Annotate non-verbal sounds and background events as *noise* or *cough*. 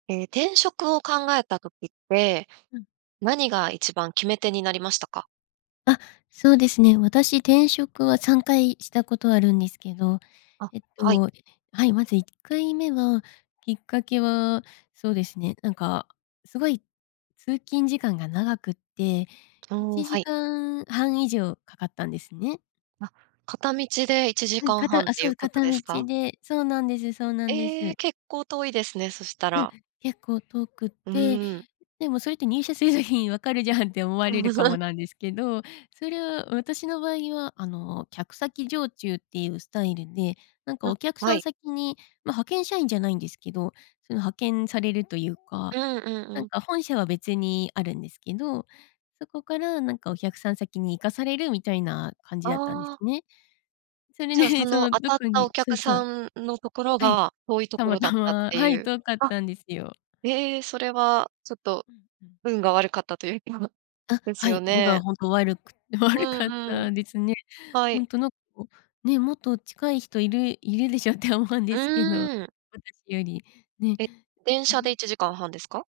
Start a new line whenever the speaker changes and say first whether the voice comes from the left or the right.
right: ええ、転職を考えた時って、
left: うん。
right: 何が一番決め手になりましたか？
left: あ、そうですね。私、転職は3回したことあるんですけど、
right: あ、
left: えっ
right: はい。
left: と、はい。まず1回目は、きっかけは、そうですね。なんか、すごい、通勤時間が長くって、い
right: おお、
left: ち
right: は
left: じ
right: い。
left: かんはん以上かかったんですね。
right: あ、片道でいちじ
left: う
right: か
left: ん、
right: ん
left: か
right: はん
left: た
right: っ
left: あ、
right: てい
left: そ
right: う
left: う。
right: こと
left: 片
right: です
left: 道
right: か？
left: で。そうなんですそうなんで
right: ええ。
left: す。
right: 結構遠いですね、そした
left: うん。
right: ら。
left: 結構遠くっ
right: う
left: て、
right: ーん。
left: でもそれって入社する時に分かるじゃんって思われるかも
right: *laughs*
left: なんですけど、それは私の場合は、あの、客先常駐っていうスタイルで、なんかお
right: あ、
left: 客
right: は
left: さん
right: い。
left: 先に、ま、派遣社員じゃないんですけど、その派遣されるというか、
right: うんうん
left: な
right: う
left: ん
right: ん。
left: か本社は別にあるんですけど、そこからなんかお客さん先に行かされるみたいな感じだったんです
right: ああ。
left: ね。それ
right: じゃあ、そ
left: でそ
right: の
left: の
right: 当
left: ど
right: たっ
left: こ
right: たお
left: にそ
right: 客
left: うそう。
right: さんのところ
left: はい。
right: が遠いと
left: た
right: こ
left: ま
right: ろだっ
left: た
right: たっ
left: ま、
right: て
left: は
right: い
left: い。
right: う。
left: 遠かっ
right: あ。
left: たんですよ。
right: ええ、それはちょっと、
left: うんうん。
right: 運が悪かったという気は、
left: あ、
right: です
left: は
right: よ
left: い。運が
right: ね。
left: ほんと、悪く
right: う
left: 悪かっ
right: んうん。
left: たですね。
right: は
left: ほ
right: い。
left: んとなんか、ね、もっと近い人いるいるでしょって思うん
right: う
left: ですけど、
right: ーん。
left: 私よりね。
right: え、電
left: う
right: 車で
left: ん。
right: 1時間半ですか？